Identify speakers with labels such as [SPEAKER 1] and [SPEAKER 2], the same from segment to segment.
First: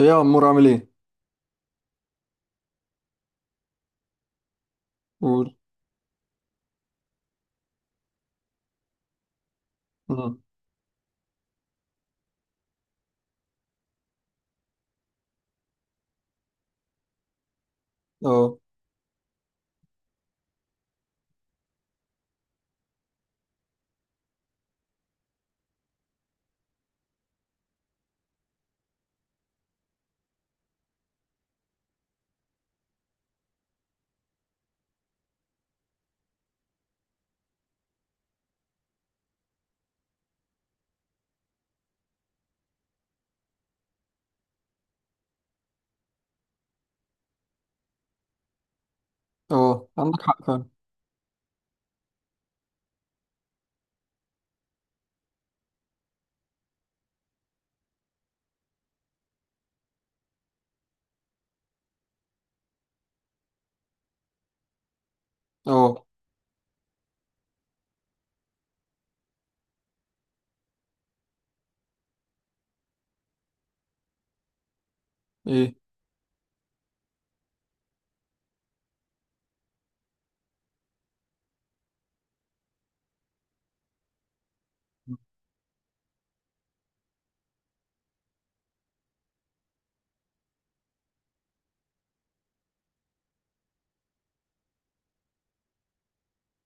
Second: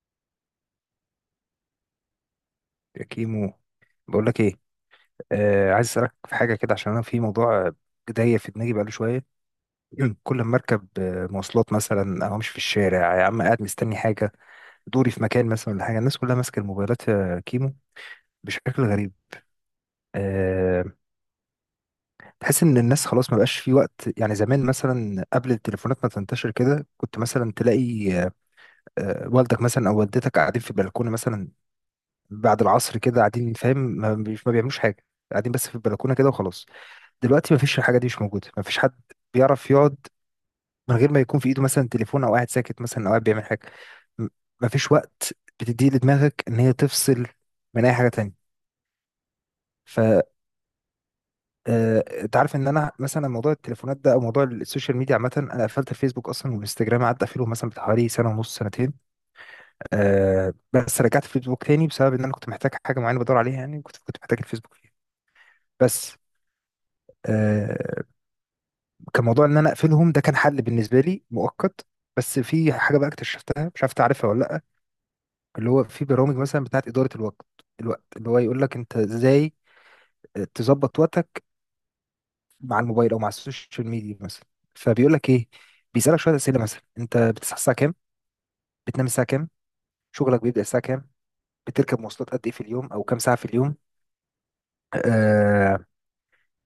[SPEAKER 1] ايه يا عمور عامل ايه؟
[SPEAKER 2] يا كيمو، بقول لك ايه.
[SPEAKER 1] قول.
[SPEAKER 2] عايز اسالك في حاجه كده، عشان انا في موضوع داير في دماغي بقاله شويه.
[SPEAKER 1] مم.
[SPEAKER 2] كل ما اركب مواصلات مثلا او امشي في الشارع يا عم، قاعد مستني حاجه، دوري في مكان مثلا ولا حاجه، الناس كلها ماسكه الموبايلات يا كيمو،
[SPEAKER 1] اه
[SPEAKER 2] بشكل غريب. آه تحس ان الناس خلاص ما بقاش في وقت. يعني زمان مثلا قبل التليفونات ما تنتشر كده، كنت مثلا تلاقي والدك مثلا او والدتك قاعدين في البلكونه مثلا بعد العصر كده، قاعدين فاهم، ما بيعملوش حاجه، قاعدين بس في البلكونه كده وخلاص. دلوقتي مفيش، الحاجه دي مش موجوده، مفيش حد بيعرف يقعد من غير ما يكون في ايده مثلا تليفون، او قاعد ساكت مثلا، او قاعد بيعمل حاجه. م- مفيش وقت بتديه لدماغك ان هي تفصل من اي حاجه تانية.
[SPEAKER 1] اه
[SPEAKER 2] ف
[SPEAKER 1] عندك حق فعلا.
[SPEAKER 2] آه، انت عارف ان انا مثلا موضوع التليفونات ده او موضوع السوشيال ميديا عامه، انا قفلت الفيسبوك اصلا والانستجرام، قعدت اقفله مثلا بتاع حوالي سنه ونص، سنتين. أه بس رجعت الفيسبوك تاني بسبب ان انا كنت محتاج حاجه معينه بدور عليها، يعني كنت محتاج الفيسبوك فيها
[SPEAKER 1] اه.
[SPEAKER 2] بس. آه، كان موضوع ان انا اقفلهم ده كان حل بالنسبه لي مؤقت. بس في حاجه بقى اكتشفتها مش عارف تعرفها ولا لا. اللي
[SPEAKER 1] ايه.
[SPEAKER 2] هو في برامج مثلا بتاعت اداره الوقت، الوقت اللي هو يقول لك انت ازاي تظبط وقتك مع الموبايل او مع السوشيال ميديا مثلا. فبيقول لك ايه، بيسالك شويه اسئله: مثلا انت بتصحى الساعه كام، بتنام الساعه كام، شغلك بيبدا الساعه كام، بتركب مواصلات قد ايه في اليوم او كام ساعه في اليوم، آه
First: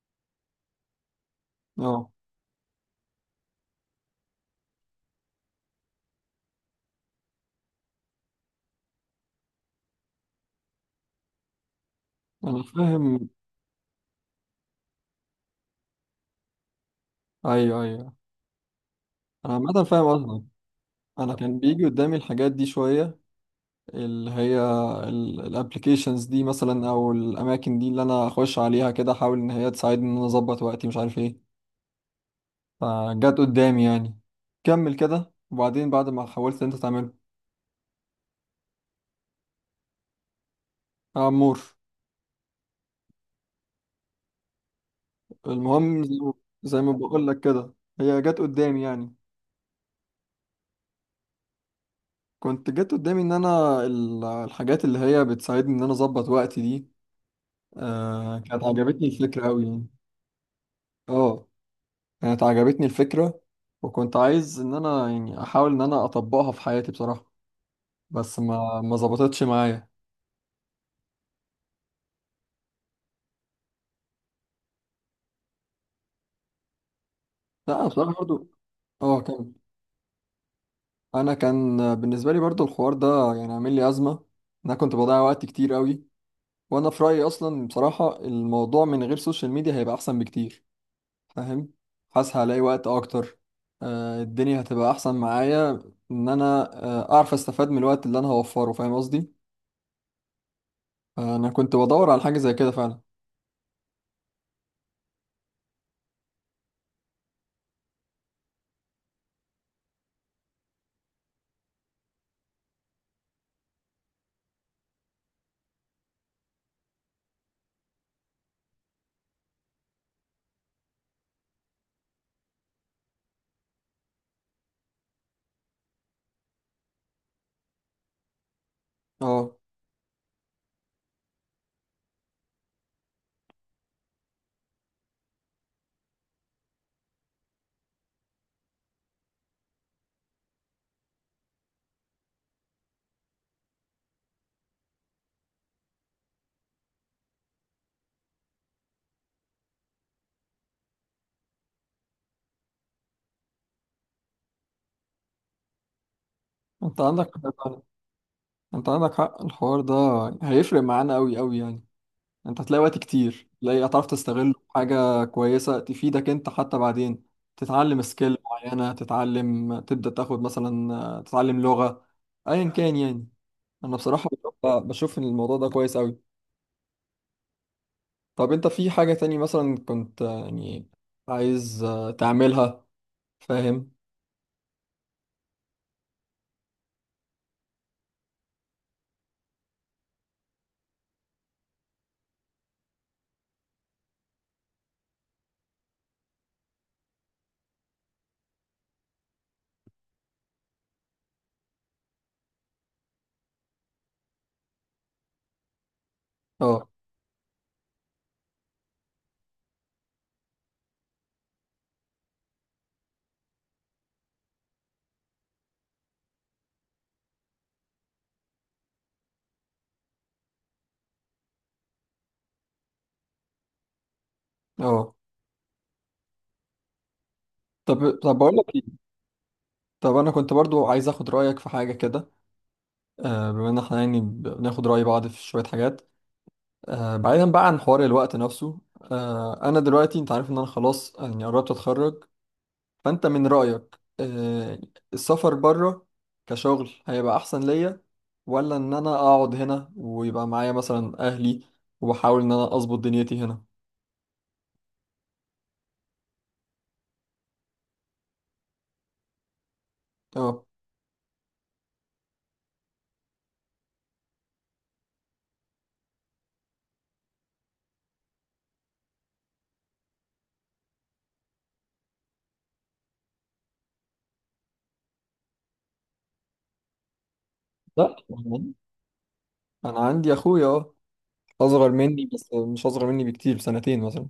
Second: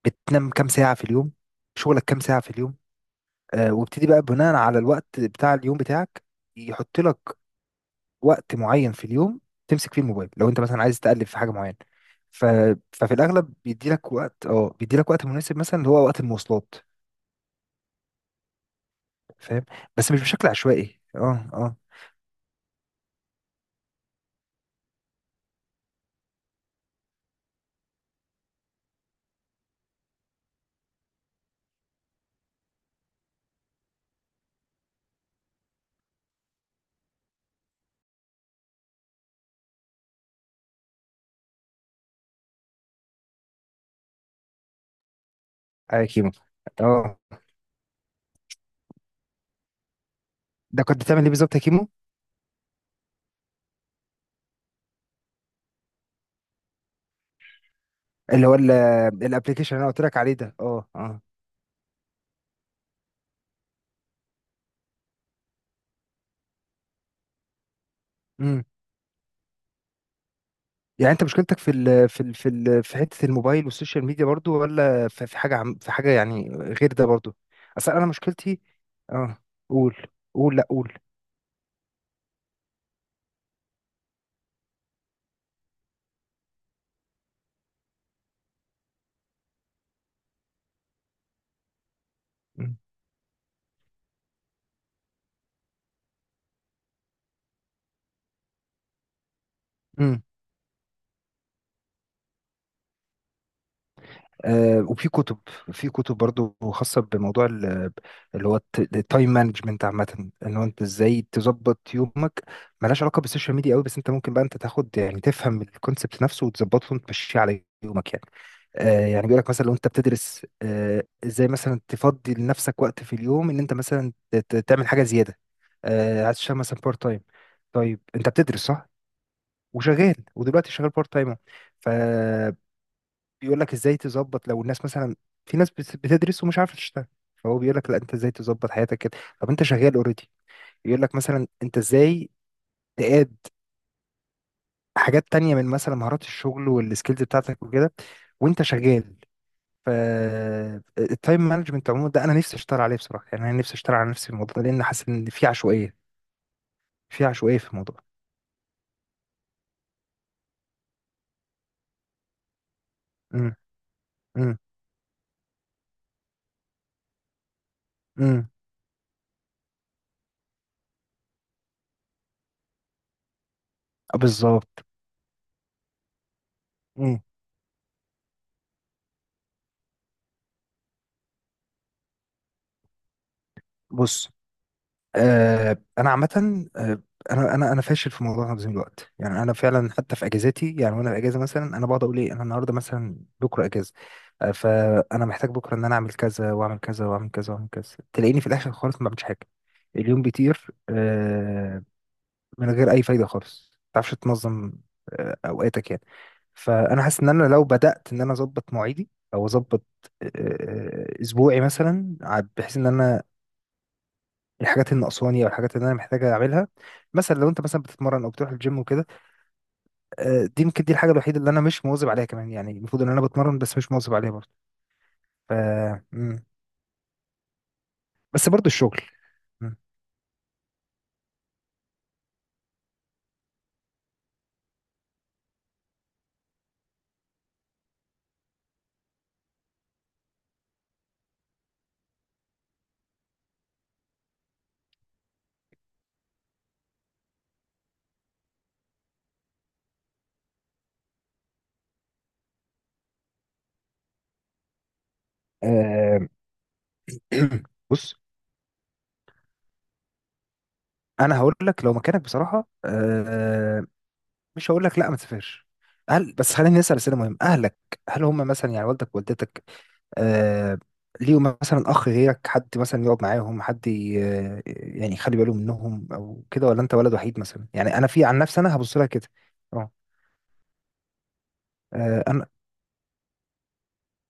[SPEAKER 2] بتنام كام ساعه في اليوم، شغلك
[SPEAKER 1] اه.
[SPEAKER 2] كام ساعه في اليوم. وابتدي بقى بناء على الوقت بتاع اليوم بتاعك، يحط لك وقت معين في اليوم تمسك فيه الموبايل لو انت مثلا عايز تقلب في حاجه معينه. ف...
[SPEAKER 1] انا
[SPEAKER 2] ففي
[SPEAKER 1] فاهم.
[SPEAKER 2] الاغلب بيدي لك وقت، اه بيدي لك وقت مناسب مثلا اللي هو وقت المواصلات.
[SPEAKER 1] ايوه ايوه، انا
[SPEAKER 2] فاهم.
[SPEAKER 1] عامة فاهم
[SPEAKER 2] بس مش
[SPEAKER 1] قصدك.
[SPEAKER 2] بشكل عشوائي.
[SPEAKER 1] انا
[SPEAKER 2] اه،
[SPEAKER 1] كان
[SPEAKER 2] اه.
[SPEAKER 1] بيجي قدامي الحاجات دي شوية، اللي هي الابلكيشنز دي مثلا او الاماكن دي اللي انا اخش عليها كده، احاول ان هي تساعدني ان انا اظبط وقتي مش عارف ايه. فجت قدامي يعني. كمل كده، وبعدين بعد ما حاولت انت تعمله يا عمور المهم
[SPEAKER 2] ايوه
[SPEAKER 1] زي
[SPEAKER 2] كيمو.
[SPEAKER 1] ما زي ما
[SPEAKER 2] اه.
[SPEAKER 1] بقول لك كده هي جت قدامي يعني.
[SPEAKER 2] ده كنت بتعمل ايه بالظبط يا كيمو؟
[SPEAKER 1] كنت جت قدامي ان انا الحاجات اللي هي بتساعدني ان انا اظبط وقتي دي.
[SPEAKER 2] اللي هو
[SPEAKER 1] كانت عجبتني الفكره قوي
[SPEAKER 2] الابلكيشن اللي
[SPEAKER 1] يعني.
[SPEAKER 2] انا قلت لك عليه ده. اه، اه.
[SPEAKER 1] اه، كانت عجبتني الفكره، وكنت عايز ان انا يعني احاول ان انا اطبقها في حياتي بصراحه. بس
[SPEAKER 2] امم.
[SPEAKER 1] ما ظبطتش معايا.
[SPEAKER 2] يعني انت مشكلتك في حته الموبايل والسوشيال ميديا برضو، ولا في حاجه، عم في حاجه يعني غير ده برضو؟
[SPEAKER 1] لا انا
[SPEAKER 2] اصل انا
[SPEAKER 1] بصراحه برضو
[SPEAKER 2] مشكلتي،
[SPEAKER 1] اه
[SPEAKER 2] اه.
[SPEAKER 1] كان،
[SPEAKER 2] قول، قول، لا قول.
[SPEAKER 1] انا كان بالنسبه لي برضو الحوار ده يعني عامل لي ازمه، إن انا كنت بضيع وقت كتير قوي. وانا في رايي اصلا بصراحه الموضوع من غير سوشيال ميديا هيبقى احسن بكتير. فاهم؟ حاسس هلاقي وقت اكتر. الدنيا هتبقى احسن معايا ان انا اعرف استفاد من الوقت اللي انا هوفره. فاهم قصدي؟
[SPEAKER 2] امم.
[SPEAKER 1] انا كنت بدور على حاجه زي كده فعلا.
[SPEAKER 2] وفي كتب، في كتب برضو خاصة اللي هو التايم مانجمنت عامة، ان هو انت ازاي تظبط يومك. ملهاش علاقة بالسوشيال ميديا قوي، بس انت ممكن بقى انت تاخد، يعني تفهم الكونسبت نفسه وتظبطه وتمشيه على يومك يعني. يعني بيقول لك مثلا لو انت بتدرس، ازاي مثلا تفضي لنفسك وقت في اليوم ان انت مثلا تعمل حاجة زيادة، عايز تشتغل مثلا بارت تايم. طيب انت بتدرس صح
[SPEAKER 1] اه.
[SPEAKER 2] وشغال، ودلوقتي شغال بارت تايم. بيقول لك ازاي تظبط. لو الناس مثلا، في ناس بتدرس ومش عارفه تشتغل، فهو بيقول لك لا، انت ازاي تظبط حياتك كده. طب انت شغال اوريدي، يقول لك مثلا انت ازاي تقاد حاجات تانية من مثلا مهارات الشغل والسكيلز بتاعتك وكده وانت شغال. ف التايم مانجمنت عموما ده انا نفسي اشتغل عليه بصراحه، يعني انا نفسي اشتغل على نفسي في الموضوع ده، لان حاسس ان في عشوائيه.
[SPEAKER 1] انت
[SPEAKER 2] في
[SPEAKER 1] عندك
[SPEAKER 2] عشوائيه
[SPEAKER 1] حق
[SPEAKER 2] في
[SPEAKER 1] فعلا.
[SPEAKER 2] الموضوع.
[SPEAKER 1] انت عندك حق الحوار ده هيفرق معانا قوي قوي يعني. انت هتلاقي وقت كتير،
[SPEAKER 2] امم.
[SPEAKER 1] تلاقي هتعرف تستغله
[SPEAKER 2] امم.
[SPEAKER 1] في حاجه كويسه تفيدك انت حتى بعدين. تتعلم سكيل
[SPEAKER 2] امم.
[SPEAKER 1] معينه، تتعلم تبدا تاخد مثلا، تتعلم لغه، ايا كان يعني. انا بصراحه بشوف
[SPEAKER 2] بالظبط.
[SPEAKER 1] بشوف ان الموضوع ده كويس قوي.
[SPEAKER 2] امم.
[SPEAKER 1] طب انت في حاجة تاني مثلا كنت يعني عايز تعملها؟ فاهم؟
[SPEAKER 2] بص. انا عامه، آه، انا انا فاشل في موضوع تنظيم الوقت. يعني انا فعلا حتى في اجازاتي، يعني وانا في اجازه مثلا انا بقعد اقول ايه، انا النهارده مثلا، بكره اجازه، فانا محتاج بكره ان انا اعمل كذا، واعمل كذا، واعمل كذا، واعمل كذا، تلاقيني في الاخر خالص ما بعملش حاجه. اليوم بيطير من غير اي فايده خالص. ما تعرفش تنظم اوقاتك يعني.
[SPEAKER 1] اه.
[SPEAKER 2] فانا حاسس ان انا لو بدات ان انا اظبط مواعيدي او اظبط اسبوعي مثلا، بحيث ان انا الحاجات اللي ناقصاني او الحاجات اللي انا محتاجه اعملها. مثلا لو انت مثلا بتتمرن او بتروح الجيم وكده، دي يمكن دي الحاجه الوحيده اللي انا مش مواظب عليها كمان، يعني المفروض ان انا بتمرن بس مش مواظب عليها برضه.
[SPEAKER 1] اه.
[SPEAKER 2] ف مم.
[SPEAKER 1] طب
[SPEAKER 2] بس
[SPEAKER 1] بقول
[SPEAKER 2] برضه
[SPEAKER 1] لك ايه،
[SPEAKER 2] الشغل. مم.
[SPEAKER 1] طب انا كنت برضو عايز اخد رأيك في حاجة كده. بما ان احنا يعني بناخد رأي بعض في شوية حاجات، بعيدا بقى عن حوار الوقت نفسه، انا دلوقتي انت عارف ان انا خلاص يعني قربت اتخرج. فانت من رأيك السفر بره كشغل هيبقى احسن ليا، ولا ان انا اقعد هنا ويبقى معايا مثلا اهلي، وبحاول ان انا اظبط دنيتي هنا؟
[SPEAKER 2] آه، بص،
[SPEAKER 1] اه.
[SPEAKER 2] انا هقول لك لو مكانك بصراحه، مش هقول لك لا ما تسافرش، هل، بس خليني اسال اسئله مهمه. اهلك هل هم مثلا، يعني والدك ووالدتك، آه ليه مثلا اخ غيرك، حد مثلا يقعد معاهم، حد يعني يخلي باله منهم او كده، ولا انت ولد وحيد مثلا؟ يعني انا
[SPEAKER 1] لا
[SPEAKER 2] في عن نفسي
[SPEAKER 1] يعني
[SPEAKER 2] انا هبص لها كده. اه.
[SPEAKER 1] انا عندي اخويا، اه، اصغر مني
[SPEAKER 2] انا،
[SPEAKER 1] بس مش اصغر مني بكتير، بسنتين مثلا.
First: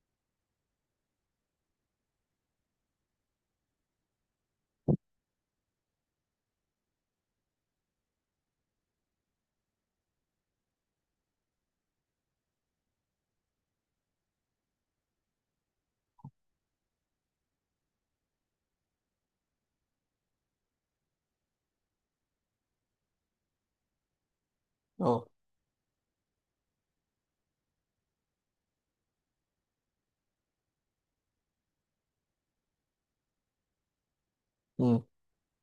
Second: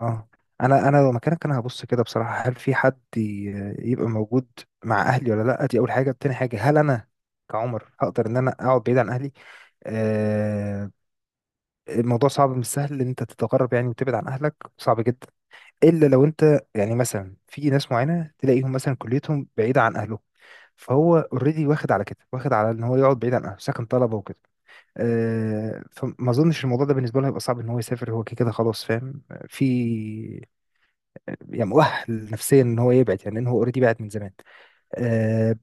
[SPEAKER 2] اه، انا لو مكانك، انا هبص كده بصراحه: هل في حد يبقى موجود مع اهلي ولا لا؟ دي اول حاجه. تاني حاجه، هل انا كعمر هقدر ان انا اقعد بعيد عن اهلي؟ آه الموضوع صعب، مش سهل ان انت تتغرب يعني وتبعد عن اهلك، صعب جدا. الا لو انت يعني مثلا، في ناس معينه تلاقيهم مثلا كليتهم بعيده عن اهلهم، فهو اوريدي واخد على كده، واخد على ان هو يقعد بعيد عن اهله، ساكن طلبه وكده.
[SPEAKER 1] اه.
[SPEAKER 2] فما اظنش الموضوع ده بالنسبه له هيبقى صعب ان هو يسافر، هو كده كده خلاص فاهم، في يعني مؤهل نفسيا ان هو يبعد، يعني ان هو اوريدي بعد من زمان.
[SPEAKER 1] امم.
[SPEAKER 2] آه،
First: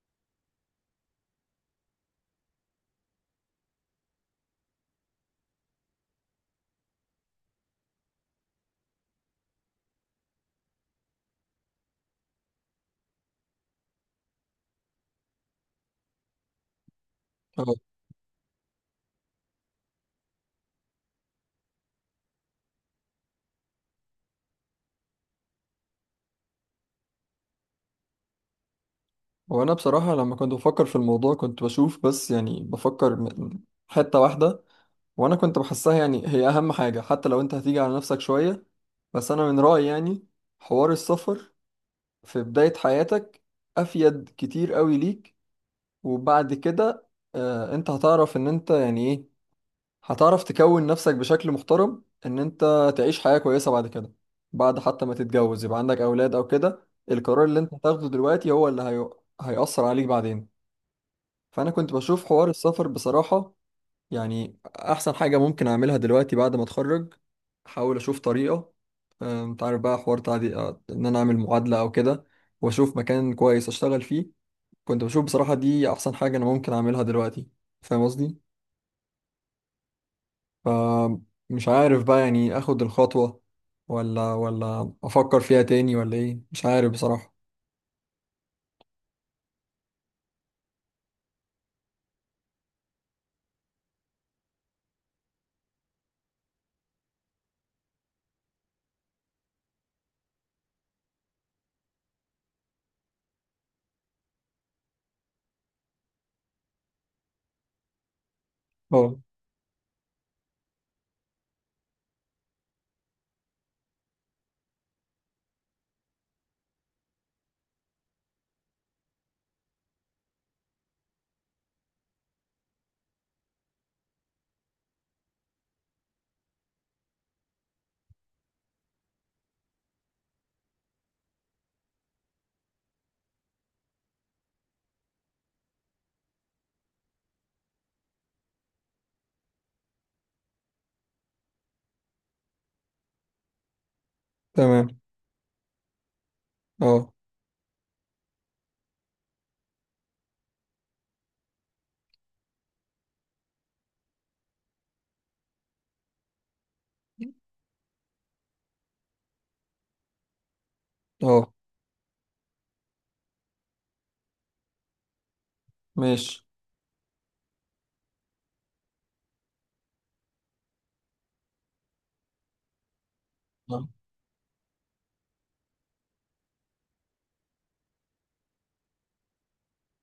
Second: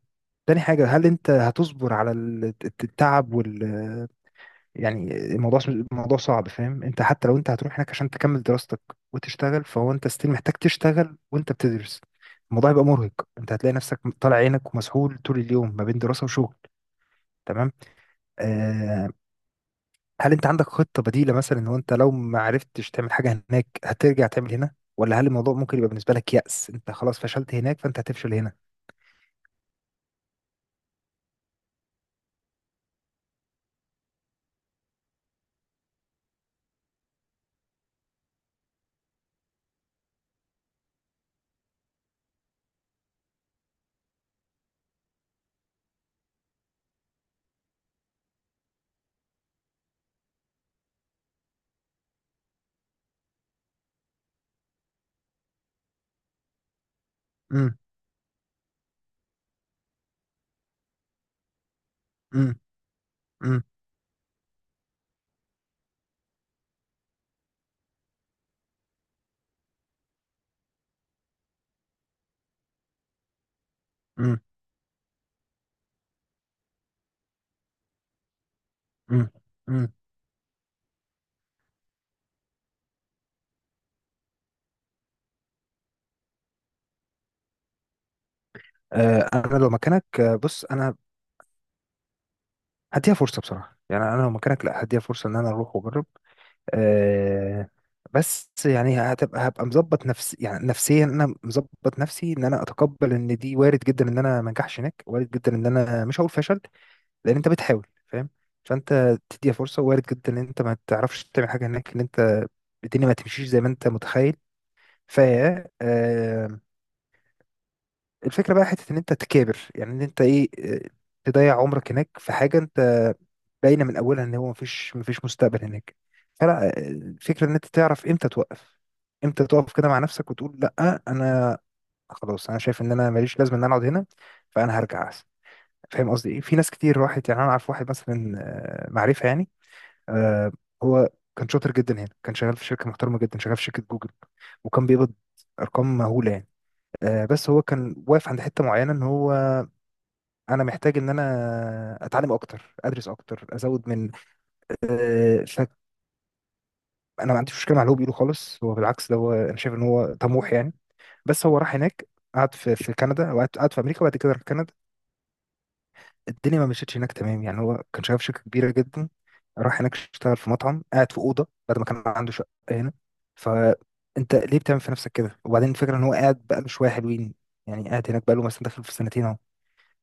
[SPEAKER 2] تاني حاجه، هل انت هتصبر على التعب وال، يعني الموضوع، الموضوع صعب فاهم. انت حتى لو انت هتروح هناك عشان تكمل دراستك وتشتغل، فهو انت ستيل محتاج تشتغل وانت بتدرس، الموضوع هيبقى مرهق. انت هتلاقي نفسك طالع عينك ومسحول طول اليوم ما بين دراسة وشغل. تمام.
[SPEAKER 1] اه.
[SPEAKER 2] آه هل انت عندك خطة بديلة مثلا، ان هو انت لو ما عرفتش تعمل حاجة هناك هترجع تعمل هنا، ولا هل الموضوع ممكن يبقى بالنسبة لك يأس، انت خلاص فشلت هناك فانت هتفشل هنا؟
[SPEAKER 1] وانا بصراحه لما كنت بفكر في الموضوع كنت بشوف بس يعني بفكر حته واحده وانا كنت بحسها يعني هي اهم حاجه، حتى لو انت هتيجي على نفسك شويه. بس انا من رايي يعني حوار السفر في بدايه حياتك افيد كتير قوي ليك. وبعد كده آه انت هتعرف ان انت يعني إيه، هتعرف تكون نفسك بشكل محترم ان انت تعيش حياة كويسة بعد كده. بعد حتى ما تتجوز يبقى عندك اولاد او كده، القرار اللي انت
[SPEAKER 2] امم.
[SPEAKER 1] هتاخده دلوقتي هو اللي هي... هيأثر عليك بعدين. فانا كنت بشوف حوار
[SPEAKER 2] امم.
[SPEAKER 1] السفر بصراحة
[SPEAKER 2] امم.
[SPEAKER 1] يعني احسن حاجة ممكن اعملها دلوقتي بعد ما اتخرج. احاول اشوف طريقة، انت عارف بقى حوار تعدي ان انا اعمل معادلة او كده، واشوف مكان كويس اشتغل فيه.
[SPEAKER 2] امم.
[SPEAKER 1] كنت بشوف بصراحة دي احسن حاجة انا ممكن اعملها دلوقتي. فاهم قصدي؟
[SPEAKER 2] امم. امم.
[SPEAKER 1] فمش عارف بقى يعني اخد الخطوة ولا افكر فيها تاني ولا ايه، مش عارف بصراحة.
[SPEAKER 2] انا لو مكانك، بص، انا هديها فرصة بصراحة. يعني انا لو مكانك، لا هديها فرصة ان انا اروح واجرب. آه بس يعني هبقى مظبط نفسي، يعني نفسيا انا مظبط نفسي ان انا اتقبل ان دي وارد جدا ان انا ما انجحش هناك. وارد جدا، ان انا مش هقول فشل لان انت بتحاول فاهم.
[SPEAKER 1] اه.
[SPEAKER 2] فانت تديها فرصه، وارد جدا ان انت ما تعرفش تعمل حاجه هناك، ان انت الدنيا ما تمشيش زي ما انت متخيل. ف آه، الفكره بقى حته ان انت تكابر، يعني ان انت ايه، تضيع عمرك هناك في حاجه انت باينه من اولها ان هو مفيش مستقبل هناك، فلا. الفكره ان انت تعرف امتى توقف، امتى تقف كده مع نفسك وتقول لا، انا خلاص، انا شايف ان انا ماليش لازمه ان انا اقعد هنا، فانا هرجع احسن. فاهم قصدي ايه. في ناس كتير راحت، يعني انا اعرف واحد مثلا، معرفه يعني، آه هو كان شاطر جدا هنا، كان شغال في شركة محترمة جدا، شغال في شركة جوجل وكان
[SPEAKER 1] تمام.
[SPEAKER 2] بيقبض أرقام مهولة يعني.
[SPEAKER 1] اه.
[SPEAKER 2] بس هو كان واقف عند حتة معينة إن هو أنا محتاج إن أنا أتعلم أكتر، أدرس أكتر، أزود من، آه فأنا ما عنديش مشكلة مع اللي هو بيقوله خالص، هو بالعكس ده، هو أنا شايف إن هو طموح يعني. بس
[SPEAKER 1] اه.
[SPEAKER 2] هو راح هناك، قعد في كندا، وقعد، قعد في أمريكا، وبعد كده راح كندا،
[SPEAKER 1] ماشي.
[SPEAKER 2] الدنيا ما مشيتش هناك تمام. يعني هو كان شغال في شركة كبيرة جدا، راح هناك اشتغل في مطعم، قاعد في أوضة بعد ما كان عنده شقة هنا.
[SPEAKER 1] آه.
[SPEAKER 2] فأنت ليه بتعمل في نفسك كده؟ وبعدين الفكرة إن هو قاعد بقاله شوية حلوين، يعني قاعد هناك بقاله مثلا داخل في سنتين أهو.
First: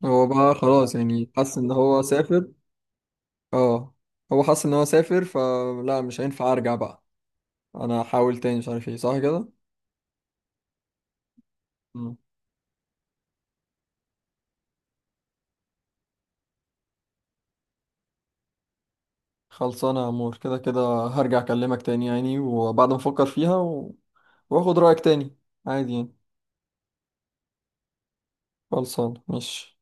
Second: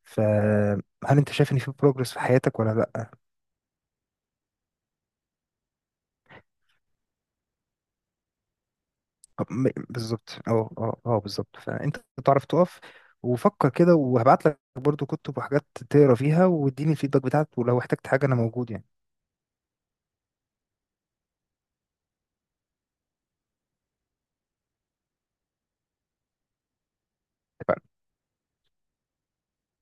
[SPEAKER 1] هو بقى
[SPEAKER 2] فهل
[SPEAKER 1] خلاص
[SPEAKER 2] أنت
[SPEAKER 1] يعني
[SPEAKER 2] شايف
[SPEAKER 1] حس
[SPEAKER 2] إن
[SPEAKER 1] ان
[SPEAKER 2] في
[SPEAKER 1] هو
[SPEAKER 2] بروجرس في
[SPEAKER 1] سافر.
[SPEAKER 2] حياتك ولا لأ؟
[SPEAKER 1] اه. هو حس ان هو سافر، فلا مش هينفع ارجع بقى. انا هحاول تاني، مش عارف ايه، صح كده.
[SPEAKER 2] بالظبط. أه أه أه بالظبط. فأنت
[SPEAKER 1] مم.
[SPEAKER 2] تعرف تقف. وفكر كده، وهبعت لك برضو كتب وحاجات تقرا فيها واديني الفيدباك بتاعك، ولو احتجت حاجة أنا موجود يعني.
[SPEAKER 1] خلصانة يا عمور كده كده. هرجع اكلمك تاني يعني وبعد ما افكر فيها و... واخد رأيك تاني. عادي يعني. خلصانة، ماشي.